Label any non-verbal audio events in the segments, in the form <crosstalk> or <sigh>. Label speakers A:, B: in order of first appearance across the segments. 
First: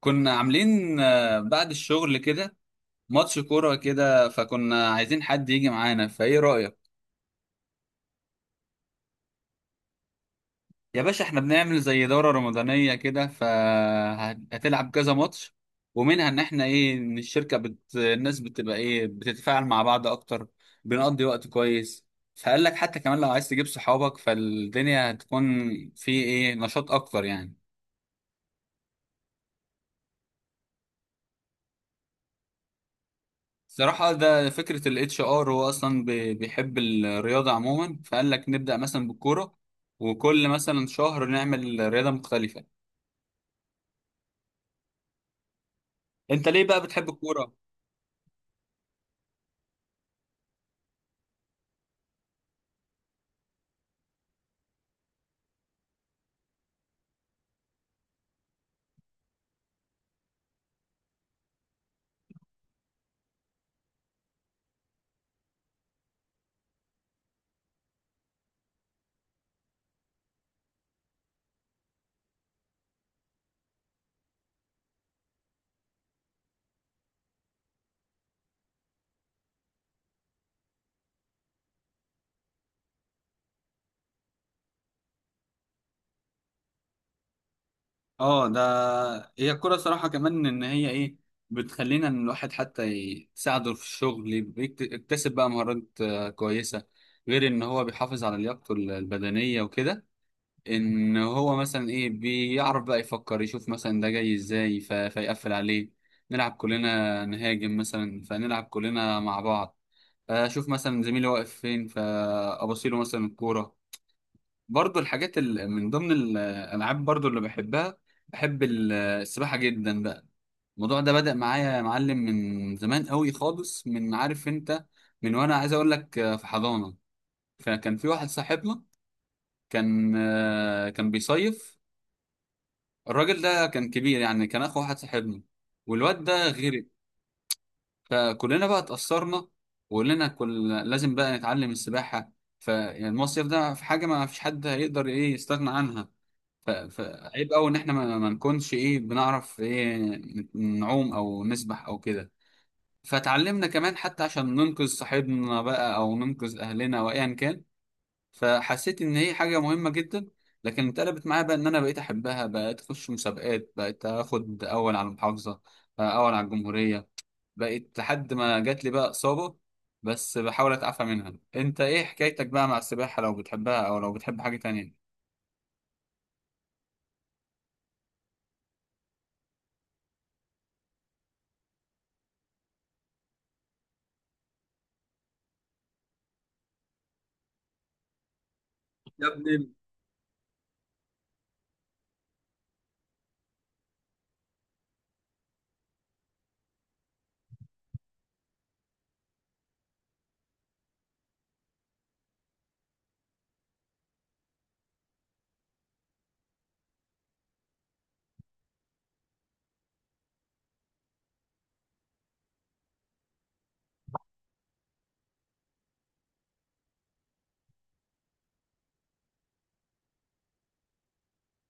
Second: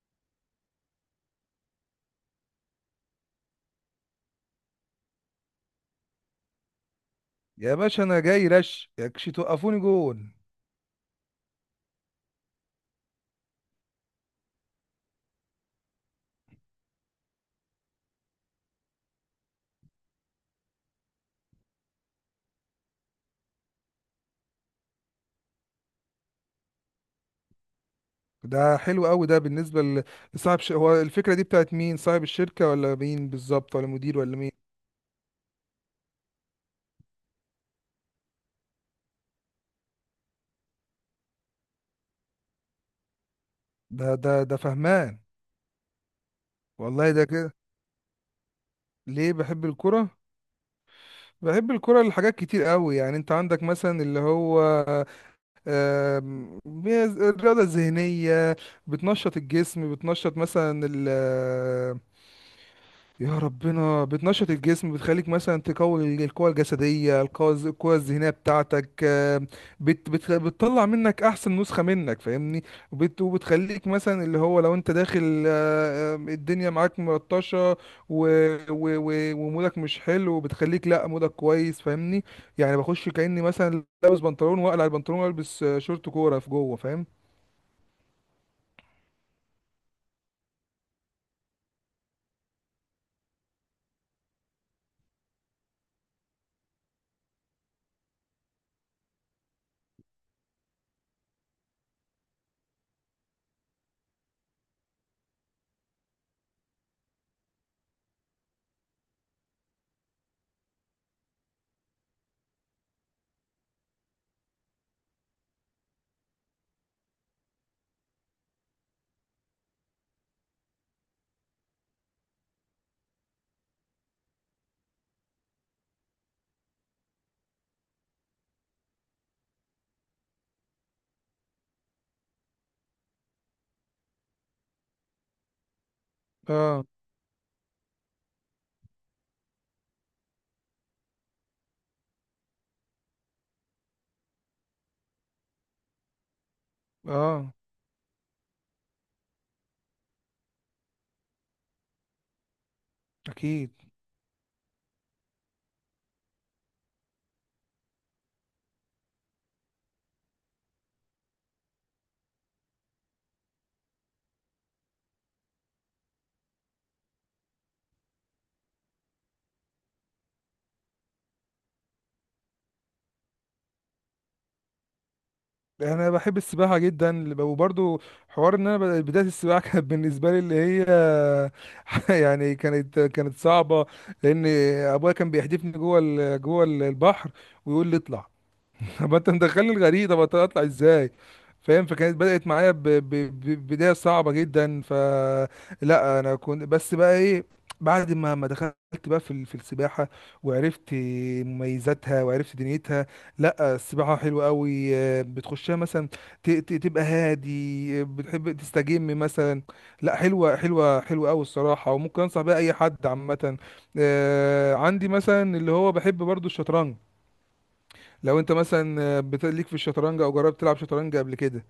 A: كنا عاملين بعد الشغل كده ماتش كورة كده، فكنا عايزين حد يجي معانا، فايه رأيك؟
B: يا باشا انا جاي رش يكش توقفوني جون.
A: يا باشا احنا بنعمل زي دورة رمضانية كده، فهتلعب كذا ماتش. ومنها ان احنا ايه، ان الناس بتبقى ايه، بتتفاعل مع بعض اكتر، بنقضي وقت كويس. فقال لك حتى كمان لو عايز تجيب صحابك، فالدنيا هتكون في ايه، نشاط اكتر يعني.
B: ده حلو قوي. ده بالنسبه هو الفكره دي بتاعت مين؟ صاحب الشركه ولا مين بالظبط ولا
A: صراحة
B: مدير ولا
A: ده
B: مين؟
A: فكرة ال HR، هو أصلا بيحب الرياضة عموما، فقال لك نبدأ مثلا بالكورة، وكل مثلا شهر نعمل رياضة مختلفة.
B: ده فهمان.
A: أنت ليه بقى بتحب
B: والله ده
A: الكورة؟
B: كده. ليه بحب الكرة؟ بحب الكرة لحاجات كتير قوي. يعني انت عندك مثلا اللي هو الرياضة الذهنية، بتنشط الجسم، بتنشط مثلا، يا ربنا، بتنشط الجسم، بتخليك مثلا تقوي القوة الجسدية، القوة القوة الذهنية بتاعتك، بت بت بتطلع منك أحسن نسخة منك، فاهمني؟ وبتخليك مثلا اللي هو لو أنت داخل، الدنيا معاك ملطشة و- و- و- ومودك مش حلو، بتخليك لأ، مودك كويس، فاهمني؟ يعني بخش كأني مثلا لابس بنطلون، وأقلع البنطلون، وألبس شورت كورة في جوه، فاهم؟
A: اه ده، هي الكورة صراحة كمان إن هي إيه، بتخلينا إن الواحد حتى تساعده في الشغل، يكتسب بقى مهارات كويسة، غير إن هو بيحافظ على لياقته البدنية وكده. ان هو مثلا ايه، بيعرف بقى يفكر، يشوف مثلا ده جاي ازاي فيقفل عليه. نلعب كلنا نهاجم مثلا، فنلعب كلنا مع بعض، اشوف مثلا زميلي واقف فين فابصيله مثلا الكوره. برضو الحاجات من ضمن الالعاب برضو اللي بحبها، بحب السباحه جدا بقى. الموضوع ده بدأ معايا يا معلم من زمان قوي خالص، من عارف انت، من وانا عايز اقول لك في حضانة. فكان في واحد صاحبنا كان بيصيف، الراجل ده كان كبير يعني، كان اخو واحد صاحبنا، والواد ده غرق.
B: اه.
A: فكلنا بقى اتأثرنا، وقلنا كل لازم بقى نتعلم السباحة. فالمصيف ده في حاجة ما فيش حد هيقدر ايه يستغنى عنها، فعيب
B: اه،
A: قوي ان احنا ما نكونش ايه، بنعرف ايه، نعوم او نسبح او كده. فتعلمنا
B: أكيد.
A: كمان حتى عشان ننقذ صاحبنا بقى، او ننقذ اهلنا وايا كان. فحسيت ان هي حاجه مهمه جدا. لكن اتقلبت معايا بقى، ان انا بقيت احبها، بقيت اخش مسابقات، بقيت اخد اول على المحافظه، اول على الجمهوريه، بقيت لحد ما جات لي بقى اصابه. بس بحاول اتعافى منها. انت ايه حكايتك بقى مع السباحه، لو بتحبها او لو بتحب حاجه تانية؟
B: يعني انا بحب السباحه جدا، وبرضو حوار ان انا بدايه السباحه <laughs> كانت بالنسبه لي اللي هي <laughs> يعني كانت صعبه، لان ابويا كان بيحدفني جوه جوه البحر، ويقول لي اطلع. <laughs> طب
A: يا
B: انت مدخلني
A: ابني.
B: الغريق، طب اطلع ازاي؟ فاهم؟ فكانت بدأت معايا بداية صعبة جدا. ف، لا انا كنت بس بقى ايه، بعد ما دخلت بقى في في السباحة، وعرفت مميزاتها، وعرفت دنيتها. لا السباحة حلوة قوي. بتخشها مثلا، تبقى هادي، بتحب تستجم مثلا. لا حلوة حلوة قوي الصراحة، وممكن انصح بيها اي حد عامة. عندي مثلا اللي هو بحب برضو الشطرنج. لو انت مثلا ليك في الشطرنج، او جربت تلعب شطرنج قبل كده.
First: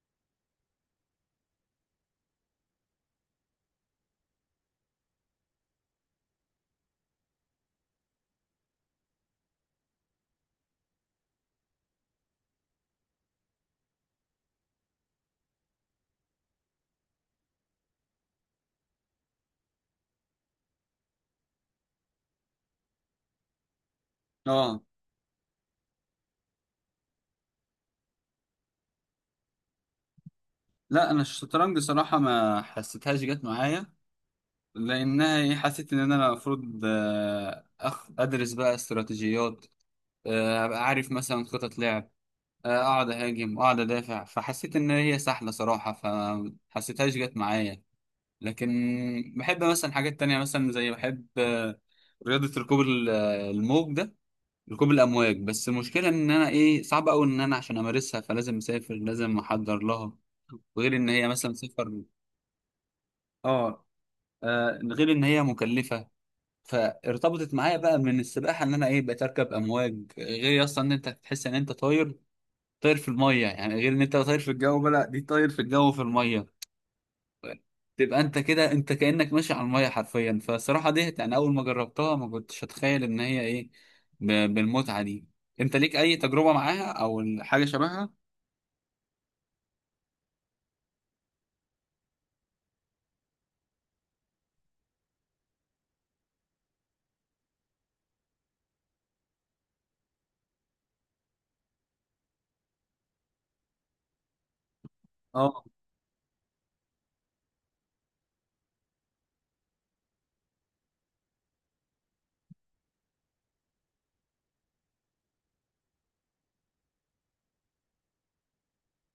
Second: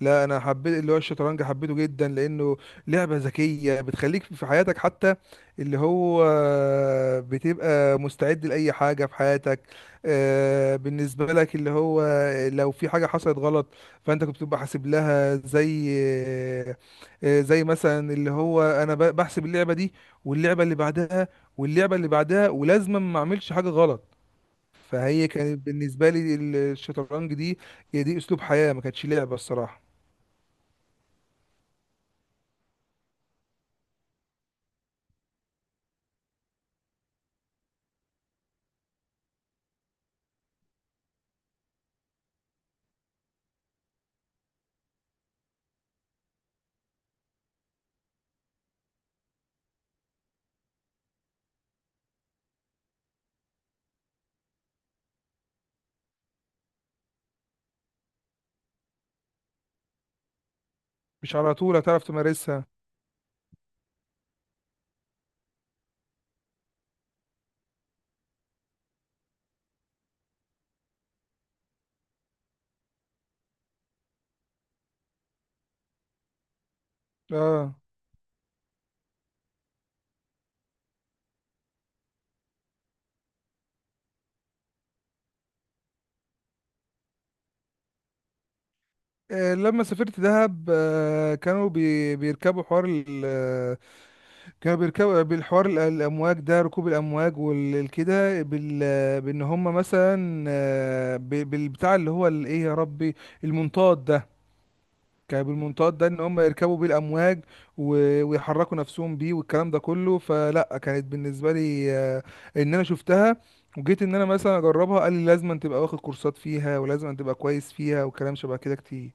B: لا انا حبيت اللي هو الشطرنج، حبيته جدا، لانه لعبة ذكية، بتخليك في حياتك حتى اللي هو بتبقى مستعد لأي حاجة في حياتك. بالنسبة لك اللي هو لو في حاجة حصلت غلط، فانت كنت بتبقى حاسب لها، زي زي مثلا اللي هو انا بحسب اللعبة دي، واللعبة اللي بعدها، واللعبة اللي بعدها، ولازم ما اعملش حاجة غلط.
A: اه.
B: فهي كانت بالنسبة لي الشطرنج دي، هي دي أسلوب حياة، ما كانتش لعبة الصراحة.
A: لا انا الشطرنج صراحه ما حسيتهاش جت معايا، لانها إيه، حسيت ان انا المفروض ادرس بقى استراتيجيات، ابقى عارف مثلا خطط لعب، اقعد اهاجم واقعد ادافع، فحسيت ان هي سهله صراحه، فحسيتهاش جت معايا. لكن بحب مثلا حاجات تانية، مثلا زي بحب رياضه ركوب الموج ده، ركوب الامواج. بس المشكله ان انا ايه، صعب قوي ان انا عشان امارسها فلازم اسافر، لازم احضر لها، وغير ان هي
B: مش
A: مثلا
B: على طول
A: سفر.
B: هتعرف تمارسها.
A: اه. غير ان هي مكلفه. فارتبطت معايا بقى من السباحه، ان انا ايه، بقيت اركب امواج. غير اصلا ان انت تحس ان انت طاير، طاير في الميه يعني، غير ان انت طاير في الجو بقى، لا دي طاير في الجو في الميه،
B: اه.
A: تبقى انت كده انت كانك ماشي على الميه حرفيا. فالصراحه دي يعني اول ما جربتها ما كنتش اتخيل ان هي ايه، بالمتعه دي. انت ليك اي تجربه معاها او حاجه شبهها؟
B: لما سافرت دهب، كانوا بيركبوا حوار كانوا بيركبوا بالحوار الأمواج ده، ركوب الأمواج والكده، بال، بإن هم مثلا بالبتاع اللي هو الإيه، يا ربي، المنطاد ده، كان
A: اه
B: بالمنطاد ده ان هم يركبوا بيه الامواج، و- ويحركوا نفسهم بيه والكلام ده كله. فلا كانت بالنسبه لي، ان انا شفتها، وجيت ان انا مثلا اجربها، قال لي لازم أن تبقى واخد كورسات فيها، ولازم أن تبقى كويس فيها، وكلام شبه كده كتير.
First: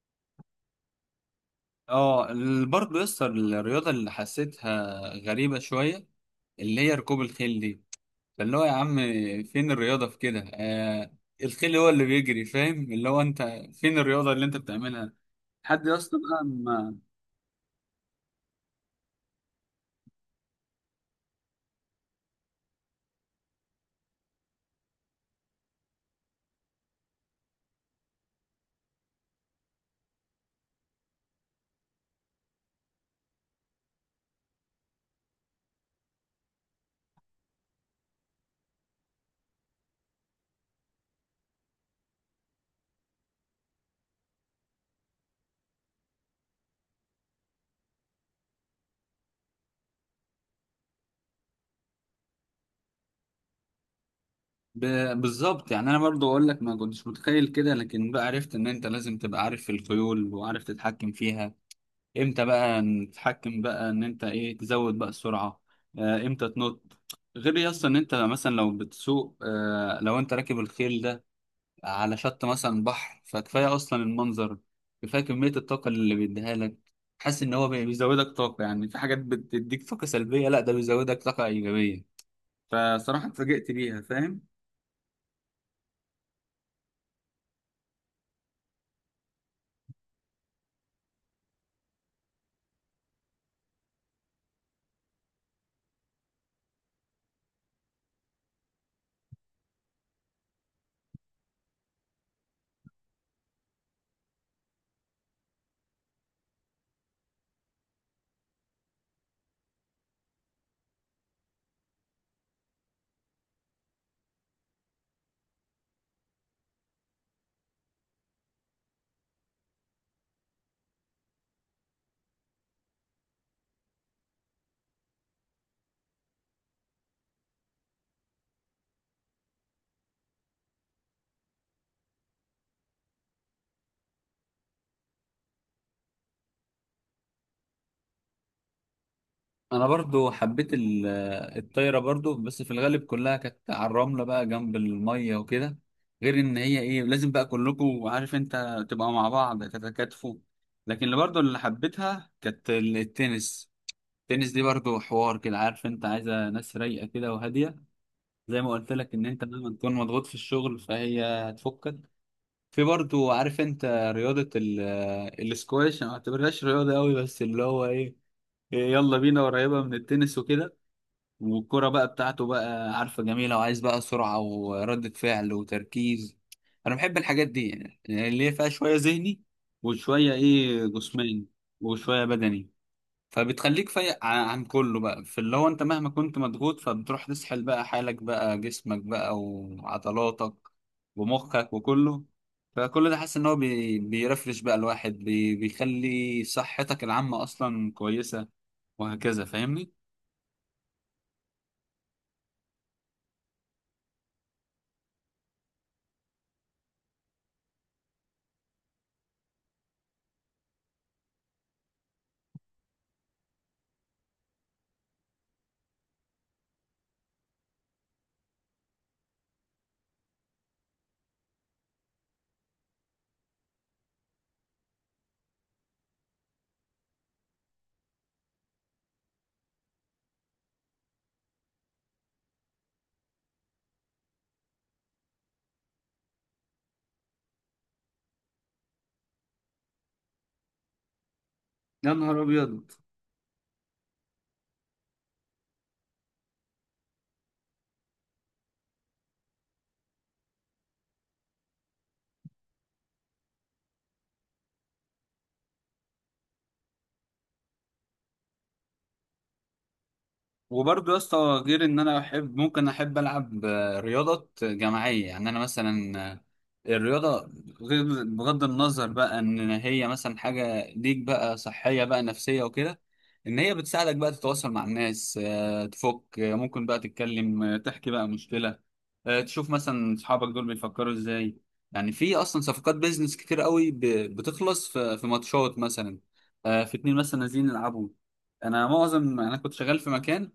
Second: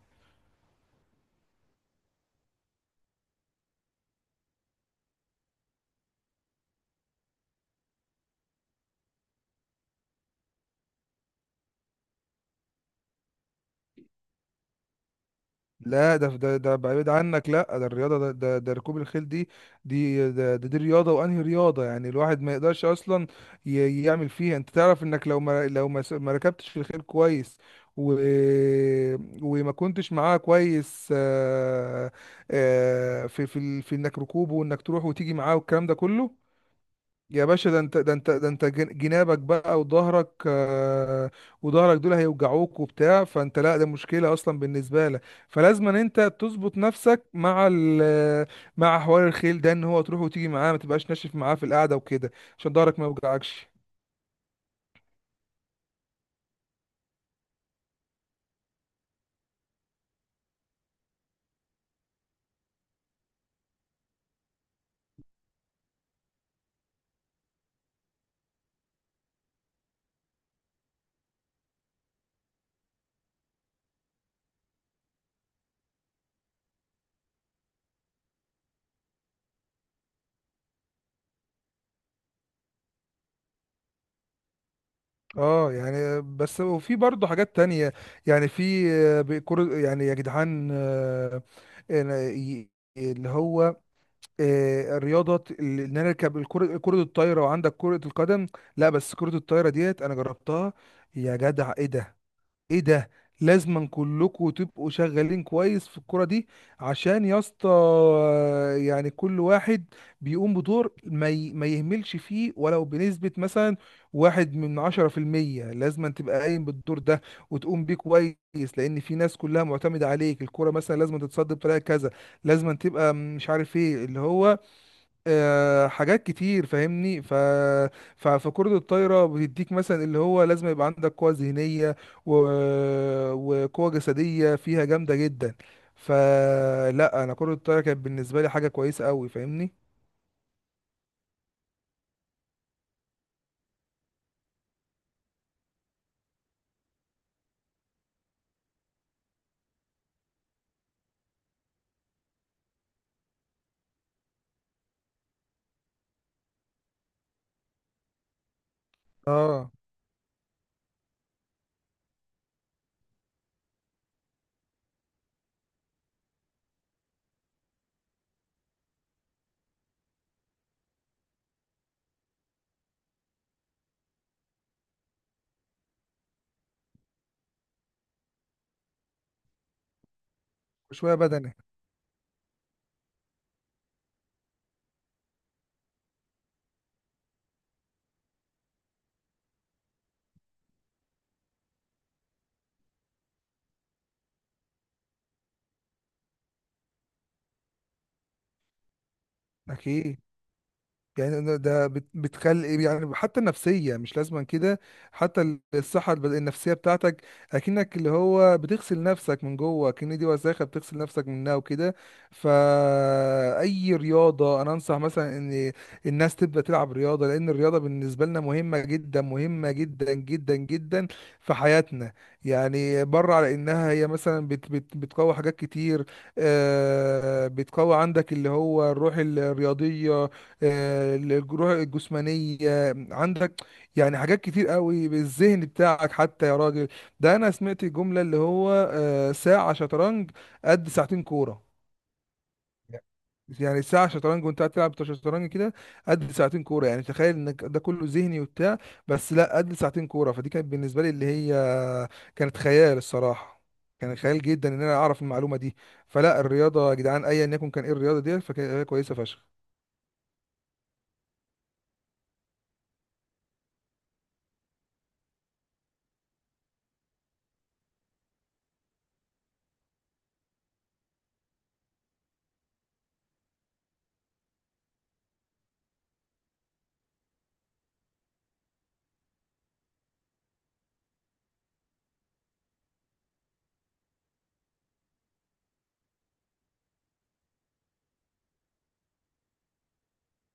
A: اه، برضه يسطا الرياضه اللي حسيتها غريبه شويه، اللي هي ركوب الخيل دي. فاللي هو يا عم، فين الرياضه في كده؟ الخيل هو اللي بيجري فاهم، اللي هو انت فين الرياضه اللي انت بتعملها؟ لحد يا اسطى.
B: لا ده ده
A: بقى،
B: بعيد عنك. لا ده الرياضه ده ركوب الخيل دي. دي ده, ده دي رياضه، وانهي رياضه يعني الواحد ما يقدرش اصلا يعمل فيها. انت تعرف انك لو ما ركبتش في الخيل كويس، و... وما كنتش معاه كويس، في في في انك ركوبه، وانك تروح وتيجي معاه، والكلام ده كله، يا باشا ده انت، ده انت جنابك بقى، وظهرك، وظهرك دول هيوجعوك وبتاع، فانت لا ده مشكلة اصلا بالنسبة لك. فلازم ان انت تظبط نفسك مع ال، مع حوار الخيل ده، ان هو تروح وتيجي معاه، ما تبقاش ناشف معاه في القعدة وكده، عشان ظهرك ما يوجعكش.
A: ب... بالظبط يعني انا برضو اقول لك ما كنتش متخيل كده، لكن بقى عرفت ان انت لازم تبقى عارف الخيول، وعارف تتحكم فيها امتى بقى، تتحكم بقى ان انت ايه، تزود بقى السرعة، امتى تنط. غير يا اسطى ان انت مثلا لو بتسوق، لو انت راكب الخيل ده على شط مثلا بحر، فكفاية اصلا المنظر، كفاية كمية الطاقة اللي بيديها لك. حاسس ان هو بيزودك طاقة، يعني في حاجات بتديك طاقة سلبية، لا ده بيزودك طاقة ايجابية. فصراحة اتفاجئت بيها فاهم.
B: اه. يعني بس، وفي برضه حاجات تانية. يعني في بيكور، يعني يا جدعان، إن- ي- اللي هو الرياضه ان انا اركب الكره، كره الطايره، وعندك كره القدم. لا بس كره الطايره ديت انا جربتها. يا جدع ايه ده! ايه ده! لازما كلكم تبقوا شغالين كويس في الكره دي، عشان يا اسطى، يعني كل واحد بيقوم بدور، ما يهملش فيه، ولو بنسبه مثلا واحد من 10%، لازما تبقى قايم بالدور ده، وتقوم بيه كويس. لان في ناس كلها معتمده عليك، الكره مثلا لازم تتصد بطريقه كذا، لازم تبقى مش عارف ايه اللي هو، حاجات كتير، فاهمني؟ فكرة الطايرة بتديك مثلا اللي هو لازم يبقى عندك قوة ذهنية، و... وقوة جسدية فيها جامدة جدا. فلا انا كرة الطايرة كانت بالنسبة لي حاجة كويسة قوي، فاهمني؟
A: انا برضو حبيت الطايره برضو، بس في الغالب كلها كانت على الرمله بقى جنب الميه وكده، غير ان هي ايه، لازم بقى كلكم عارف انت تبقى مع بعض تتكاتفوا. لكن اللي برضو اللي حبيتها كانت التنس. التنس دي برضو حوار كده، عارف انت عايزه ناس رايقه كده وهاديه، زي ما قلت لك ان انت
B: اه.
A: لما تكون مضغوط في الشغل فهي هتفكك. في برضو عارف انت، رياضه الاسكواش، انا ما اعتبرهاش رياضه قوي، بس اللي هو ايه، يلا بينا، قريبه من التنس وكده، والكرة بقى بتاعته بقى عارفة جميلة، وعايز بقى سرعة وردة فعل وتركيز. أنا بحب الحاجات دي يعني اللي هي فيها شوية ذهني، وشوية إيه،
B: شوية
A: جسماني
B: بدني.
A: وشوية بدني. فبتخليك فايق عن كله بقى، في اللي هو أنت مهما كنت مضغوط فبتروح تسحل بقى حالك بقى، جسمك بقى وعضلاتك ومخك وكله. فكل ده حاسس إن هو بيرفرش بقى الواحد، بيخلي صحتك العامة أصلا كويسة وهكذا، فاهمني؟
B: اكيد. يعني ده ده بتخلي يعني حتى النفسية مش لازما كده، حتى الصحة النفسية بتاعتك، أكنك اللي هو بتغسل نفسك من جوه، أكن دي وساخة بتغسل نفسك منها وكده. فأي رياضة أنا أنصح مثلا إن الناس تبدأ تلعب رياضة، لأن الرياضة بالنسبة لنا مهمة جدا، مهمة جدا جدا جدا في حياتنا. يعني بره على إنها هي مثلا بت بت بتقوي حاجات كتير، بتقوي عندك اللي هو الروح الرياضية، الجروح الجسمانية عندك. يعني حاجات كتير قوي بالذهن بتاعك حتى يا راجل. ده انا سمعت جملة اللي هو ساعة شطرنج قد ساعتين كورة.
A: يا نهار أبيض.
B: يعني ساعة شطرنج وانت قاعد تلعب شطرنج كده قد ساعتين كورة. يعني تخيل انك ده كله ذهني وبتاع، بس لا قد ساعتين كورة. فدي كانت بالنسبة لي اللي هي كانت خيال الصراحة. كان خيال جدا ان انا اعرف المعلومة دي. فلا الرياضة يا جدعان ايا يكن كان ايه الرياضة دي، فكانت كويسة فشخ.
A: وبرضه يا اسطى، غير ان انا احب، ممكن احب العب رياضات جماعيه، يعني انا مثلا الرياضه، غير بغض النظر بقى ان هي مثلا حاجه ليك بقى صحيه بقى نفسيه وكده، ان هي بتساعدك بقى تتواصل مع الناس، تفك، ممكن بقى تتكلم، تحكي بقى مشكله، تشوف مثلا اصحابك دول بيفكروا ازاي. يعني في اصلا صفقات بيزنس كتير قوي، بتخلص في ماتشات مثلا، في اتنين مثلا نازلين يلعبوا. انا كنت شغال في مكان،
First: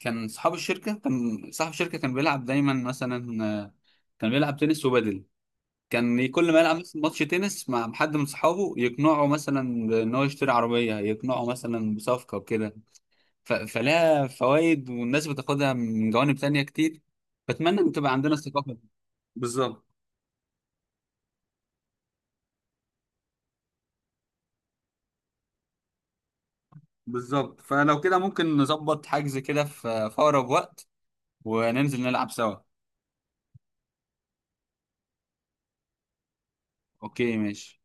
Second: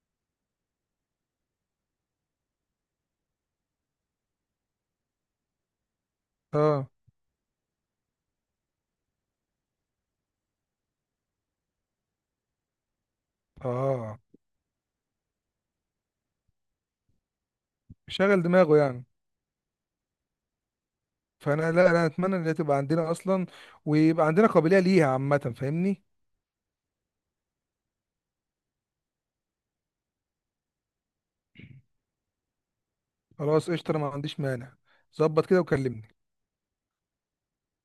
A: كان صاحب الشركة كان بيلعب دايما مثلا، كان بيلعب تنس وبادل. كان كل ما يلعب
B: اه.
A: مثلا ماتش تنس مع حد من صحابه، يقنعه مثلا بان هو يشتري عربية، يقنعه مثلا بصفقة وكده.
B: اه،
A: فلها فوائد، والناس بتاخدها من جوانب تانية كتير. بتمنى ان تبقى عندنا
B: شغل
A: الثقافة
B: دماغه
A: دي.
B: يعني.
A: بالظبط.
B: فانا لا انا اتمنى ان هي تبقى عندنا اصلا، ويبقى عندنا قابليه ليها عامه، فاهمني؟
A: بالظبط، فلو كده ممكن نظبط حجز كده في أقرب وقت، وننزل نلعب سوا.
B: خلاص قشطه، انا ما عنديش مانع. ظبط كده وكلمني.
A: اوكي ماشي.